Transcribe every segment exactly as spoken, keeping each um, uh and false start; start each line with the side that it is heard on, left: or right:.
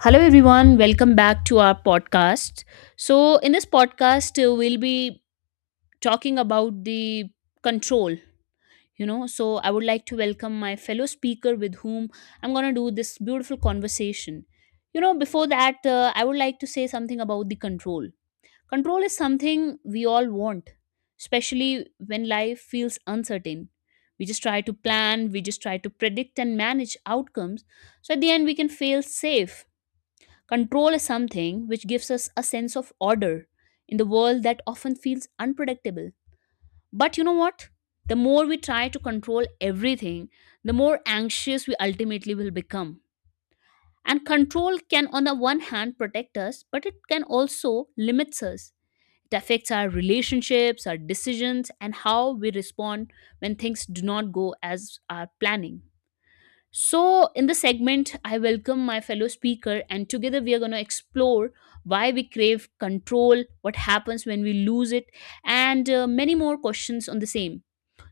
left: Hello, everyone. Welcome back to our podcast. So, in this podcast, uh, we'll be talking about the control. You know, so I would like to welcome my fellow speaker with whom I'm going to do this beautiful conversation. You know, before that, uh, I would like to say something about the control. Control is something we all want, especially when life feels uncertain. We just try to plan, we just try to predict and manage outcomes. So, at the end, we can feel safe. Control is something which gives us a sense of order in the world that often feels unpredictable. But you know what? The more we try to control everything, the more anxious we ultimately will become. And control can, on the one hand, protect us, but it can also limit us. It affects our relationships, our decisions, and how we respond when things do not go as our planning. So, in this segment, I welcome my fellow speaker, and together we are going to explore why we crave control, what happens when we lose it, and uh, many more questions on the same.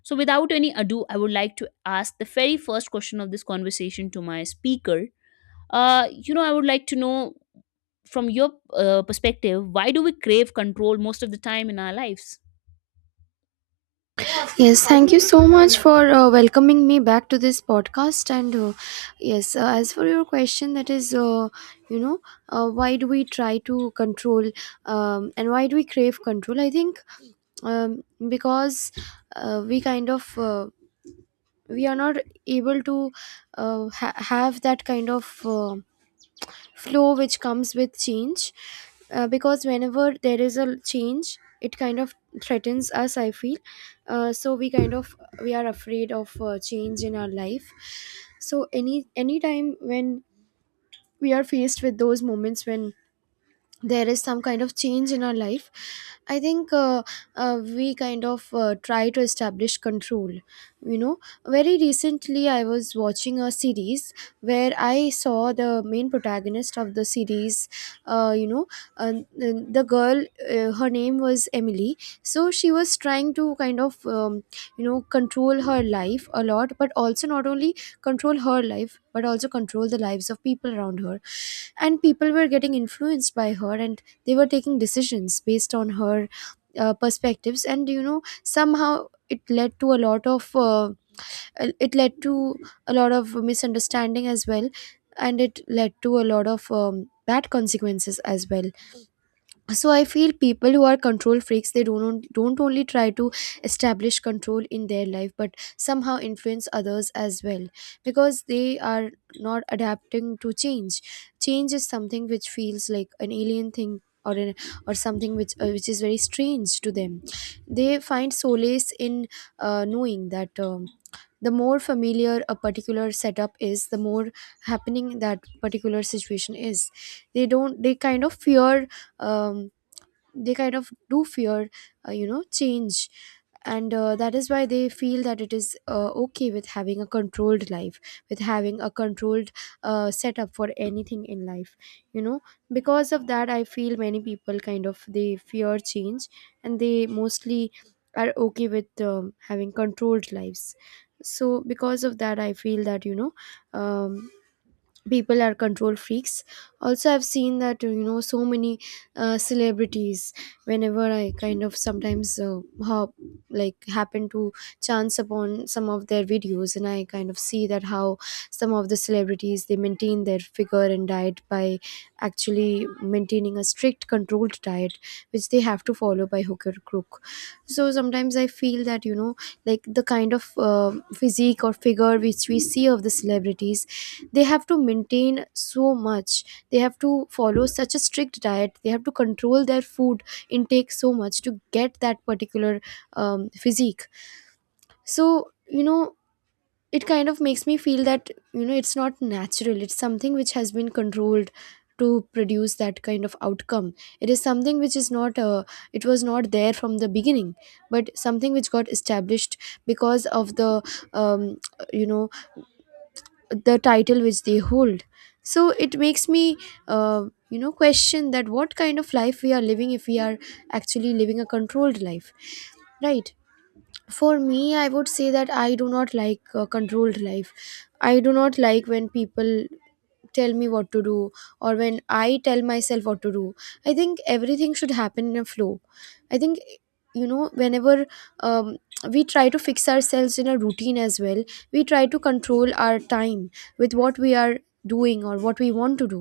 left: So, without any ado, I would like to ask the very first question of this conversation to my speaker. Uh, you know, I would like to know from your uh, perspective, why do we crave control most of the time in our lives?
right: Yes, thank you so much for uh, welcoming me back to this podcast. And uh, yes, uh, as for your question, that is, uh, you know, uh, why do we try to control um, and why do we crave control? I think um, because uh, we kind of, uh, we are not able to uh, ha- have that kind of. Uh, flow which comes with change, uh, because whenever there is a change, it kind of threatens us, I feel. Uh, so we kind of, we are afraid of uh, change in our life. So any any time when we are faced with those moments when there is some kind of change in our life, I think uh, uh, we kind of, uh, try to establish control, you know Very recently, I was watching a series where I saw the main protagonist of the series, uh, you know uh, the the girl uh, Her name was Emily. So she was trying to kind of, um, you know control her life a lot, but also not only control her life but also control the lives of people around her. And people were getting influenced by her, and they were taking decisions based on her uh, perspectives. And you know, somehow it led to a lot of, uh, it led to a lot of misunderstanding as well, and it led to a lot of um, bad consequences as well. So I feel people who are control freaks, they don't don't only try to establish control in their life but somehow influence others as well, because they are not adapting to change. Change is something which feels like an alien thing, or an, or something which uh, which is very strange to them. They find solace in, uh, knowing that, um, the more familiar a particular setup is, the more happening that particular situation is. They don't they kind of fear, um, they kind of do fear, uh, you know change. And uh, that is why they feel that it is, uh, okay with having a controlled life, with having a controlled uh, setup for anything in life, you know. Because of that, I feel many people kind of, they fear change, and they mostly are okay with um, having controlled lives. So because of that, I feel that you know um, people are control freaks. Also, I've seen that you know, so many uh, celebrities, whenever I kind of sometimes uh, hop like happen to chance upon some of their videos, and I kind of see that how some of the celebrities, they maintain their figure and diet by actually maintaining a strict controlled diet, which they have to follow by hook or crook. So sometimes I feel that you know, like the kind of uh, physique or figure which we see of the celebrities, they have to maintain so much, they have to follow such a strict diet, they have to control their food intake so much to get that particular um, physique. So you know, it kind of makes me feel that you know, it's not natural, it's something which has been controlled to produce that kind of outcome. It is something which is not, uh, it was not there from the beginning, but something which got established because of the, um, you know the title which they hold. So it makes me, uh, you know question that what kind of life we are living if we are actually living a controlled life, right? For me, I would say that I do not like a controlled life. I do not like when people tell me what to do, or when I tell myself what to do. I think everything should happen in a flow. I think you know, whenever, um, we try to fix ourselves in a routine as well, we try to control our time with what we are doing or what we want to do.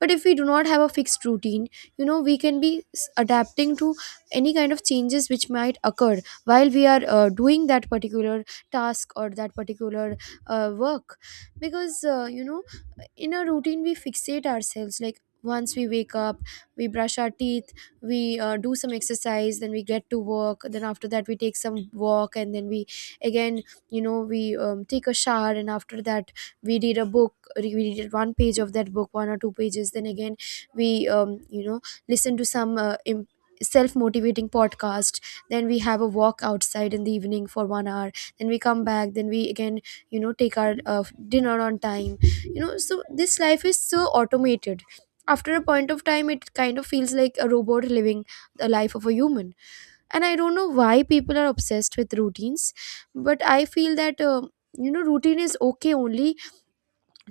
right: But if we do not have a fixed routine, you know, we can be s- adapting to any kind of changes which might occur while we are uh, doing that particular task or that particular uh, work. Because uh, you know in a routine, we fixate ourselves, like once we wake up, we brush our teeth, we uh, do some exercise, then we get to work, then after that we take some walk, and then we again, you know, we um, take a shower, and after that we read a book, re- we read one page of that book, one or two pages, then again we, um, you know listen to some uh, im- self-motivating podcast, then we have a walk outside in the evening for one hour, then we come back, then we again, you know, take our uh, dinner on time, you know. So this life is so automated after a point of time, it kind of feels like a robot living the life of a human. And I don't know why people are obsessed with routines, but I feel that um, you know, routine is okay only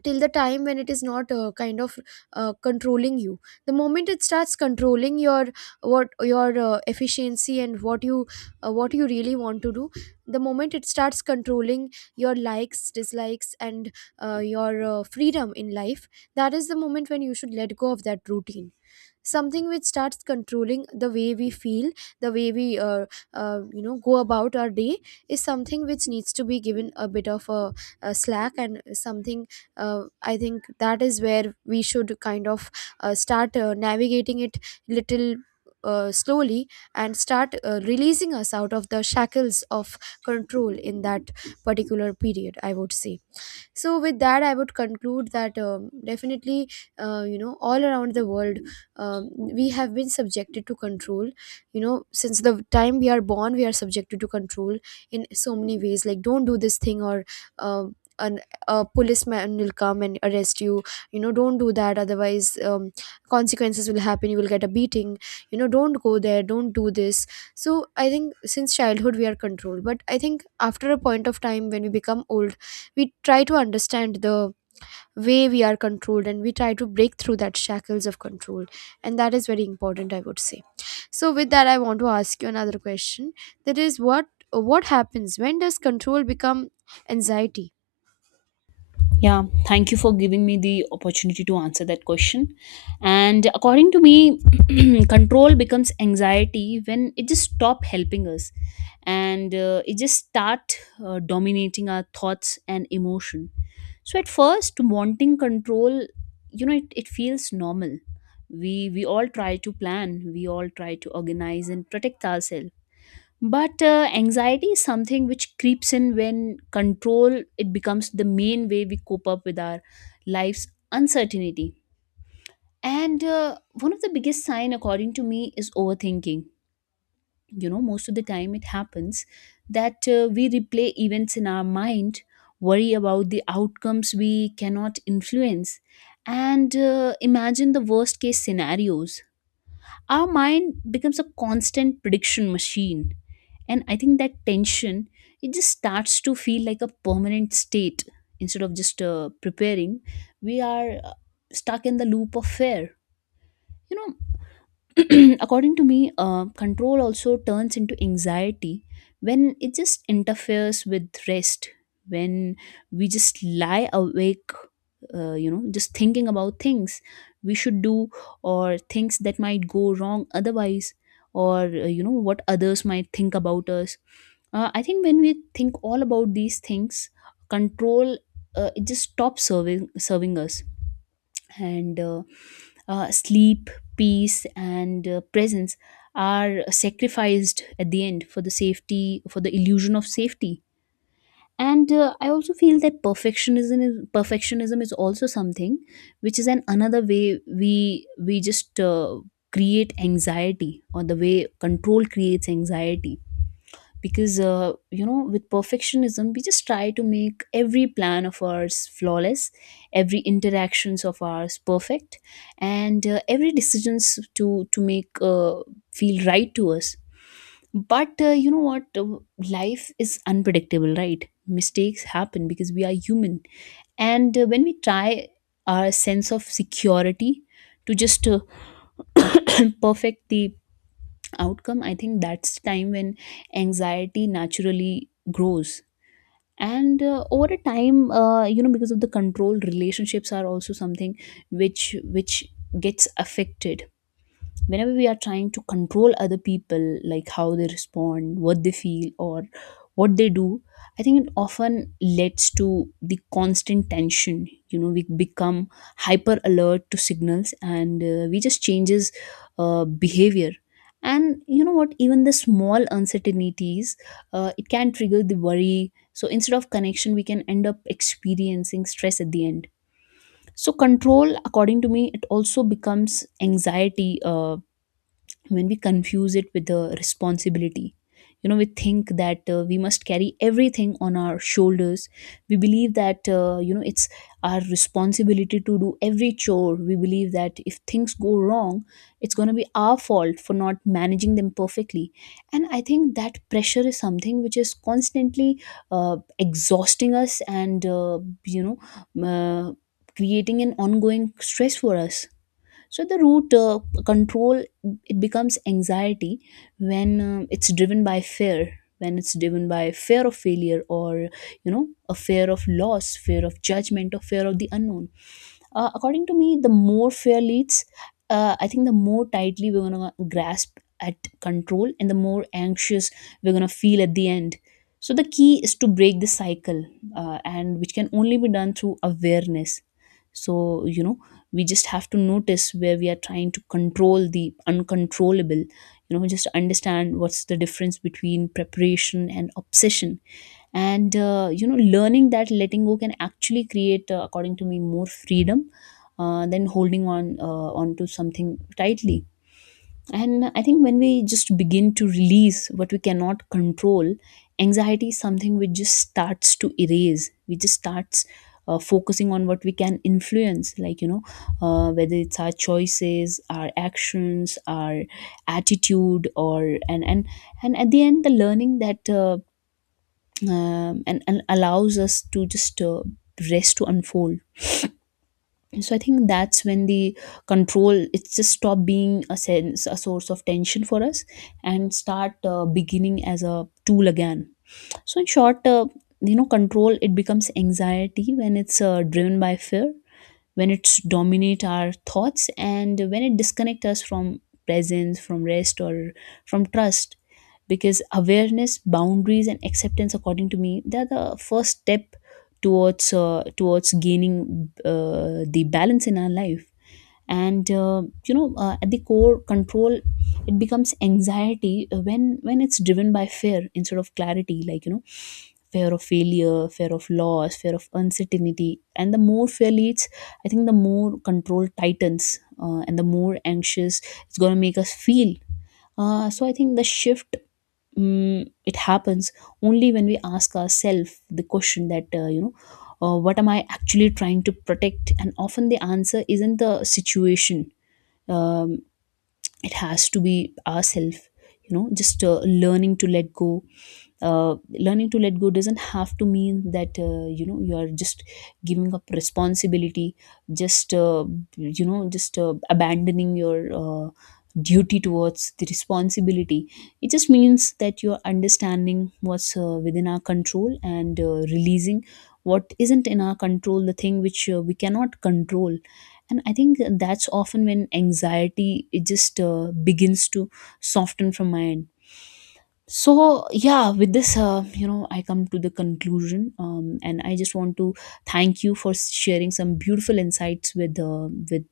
right: till the time when it is not, uh, kind of uh, controlling you. The moment it starts controlling your, what your uh, efficiency and what you, uh, what you really want to do, the moment it starts controlling your likes, dislikes and, uh, your uh, freedom in life, that is the moment when you should let go of that routine. Something which starts controlling the way we feel, the way we, uh, uh, you know go about our day, is something which needs to be given a bit of a, a slack and something, uh, I think that is where we should kind of, uh, start uh, navigating it, little, uh, slowly, and start uh, releasing us out of the shackles of control in that particular period, I would say. So with that, I would conclude that um, definitely, uh, you know all around the world, um, we have been subjected to control. You know, since the time we are born, we are subjected to control in so many ways, like don't do this thing, or um, an, a policeman will come and arrest you. You know, don't do that, otherwise um, consequences will happen, you will get a beating. You know, don't go there, don't do this. So I think since childhood we are controlled, but I think after a point of time when we become older, we try to understand the way we are controlled, and we try to break through that shackles of control. And that is very important, I would say. So with that, I want to ask you another question, that is, what what happens when, does control become anxiety?
left: Yeah, thank you for giving me the opportunity to answer that question. And according to me, control becomes anxiety when it just stop helping us and uh, it just start uh, dominating our thoughts and emotion. So at first, wanting control, you know, it, it feels normal. We we all try to plan, we all try to organize and protect ourselves, but uh, anxiety is something which creeps in when control it becomes the main way we cope up with our life's uncertainty. And uh, one of the biggest sign according to me is overthinking. You know, most of the time it happens that uh, we replay events in our mind, worry about the outcomes we cannot influence, and uh, imagine the worst case scenarios. Our mind becomes a constant prediction machine, and I think that tension, it just starts to feel like a permanent state. Instead of just uh, preparing, we are uh, stuck in the loop of fear, you know. According to me, uh, control also turns into anxiety when it just interferes with rest, when we just lie awake, uh, you know, just thinking about things we should do, or things that might go wrong otherwise, or, uh, you know, what others might think about us. Uh, I think when we think all about these things, control, uh, it just stops serving serving us, and uh, uh, sleep, peace, and uh, presence are sacrificed at the end for the safety, for the illusion of safety. And uh, I also feel that perfectionism is perfectionism is also something which is an another way we we just uh, create anxiety, or the way control creates anxiety, because uh, you know, with perfectionism we just try to make every plan of ours flawless, every interactions of ours perfect, and uh, every decisions to to make uh, feel right to us. But uh, you know what? Uh, life is unpredictable, right? Mistakes happen because we are human. And uh, when we try our sense of security to just uh, perfect the outcome, I think that's time when anxiety naturally grows. And uh, over a time, uh, you know, because of the control, relationships are also something which which gets affected. Whenever we are trying to control other people, like how they respond, what they feel, or what they do, I think it often leads to the constant tension. You know, we become hyper alert to signals, and uh, we just changes uh, behavior. And you know what, even the small uncertainties, uh, it can trigger the worry. So instead of connection, we can end up experiencing stress at the end. So control, according to me, it also becomes anxiety uh, when we confuse it with the responsibility. You know, we think that uh, we must carry everything on our shoulders. We believe that uh, you know, it's our responsibility to do every chore. We believe that if things go wrong, it's going to be our fault for not managing them perfectly. And I think that pressure is something which is constantly uh, exhausting us, and uh, you know uh, creating an ongoing stress for us. So the root, uh, control, it becomes anxiety when uh, it's driven by fear, when it's driven by fear of failure, or you know, a fear of loss, fear of judgment, or fear of the unknown. Uh, according to me, the more fair leads, uh, I think the more tightly we're gonna grasp at control, and the more anxious we're gonna feel at the end. So the key is to break the cycle, uh, and which can only be done through awareness. So you know, we just have to notice where we are trying to control the uncontrollable. You know, just understand what's the difference between preparation and obsession, and uh, you know, learning that letting go can actually create, uh, according to me, more freedom uh, than holding on uh, onto something tightly. And I think when we just begin to release what we cannot control, anxiety is something which just starts to erase. We just starts uh, focusing on what we can influence, like you know, uh, whether it's our choices, our actions, our attitude, or and and and at the end, the learning that uh, um, and, and allows us to just uh, rest to unfold. So I think that's when the control, it's just stop being a sense, a source of tension for us, and start uh, beginning as a tool again. So in short, uh, you know, control, it becomes anxiety when it's uh, driven by fear, when it's dominate our thoughts, and when it disconnect us from presence, from rest, or from trust. Because awareness, boundaries, and acceptance, according to me, they are the first step towards, uh, towards gaining uh, the balance in our life. And uh, you know uh, at the core, control, it becomes anxiety uh, when when it's driven by fear instead of clarity, like you know, fear of failure, fear of loss, fear of uncertainty. And the more fear leads, I think the more control tightens, uh, and the more anxious it's going to make us feel. Uh, so I think the shift, mm, it happens only when we ask ourselves the question that uh, you know uh, what am I actually trying to protect? And often the answer isn't the situation, um, it has to be ourself. You know, just uh, learning to let go, uh, learning to let go doesn't have to mean that uh, you know, you are just giving up responsibility, just uh, you know just uh, abandoning your uh, duty towards the responsibility. It just means that you're understanding what's uh, within our control, and uh, releasing what isn't in our control, the thing which uh, we cannot control. And I think that's often when anxiety, it just uh, begins to soften from my end. So yeah, with this, uh, you know, I come to the conclusion, um, and I just want to thank you for sharing some beautiful insights with uh, with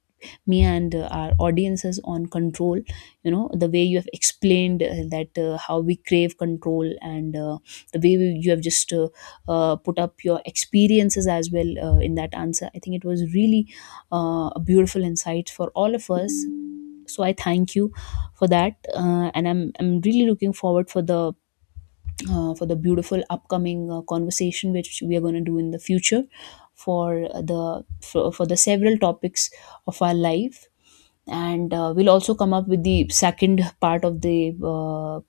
left: me and uh, our audiences on control. You know, the way you have explained, uh, that uh, how we crave control, and uh, the way we, you have just uh, uh, put up your experiences as well uh, in that answer, I think it was really uh, a beautiful insight for all of us. So I thank you for that. Uh, and i'm i'm really looking forward for the, uh, for the beautiful upcoming uh, conversation which we are going to do in the future, for the for, for the several topics of our life. And uh, we'll also come up with the second part of the, uh,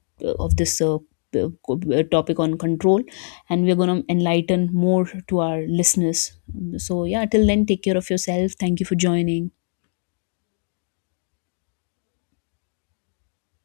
left: of this uh, uh, topic on control. And we're going to enlighten more to our listeners. So yeah, till then, take care of yourself. Thank you for joining.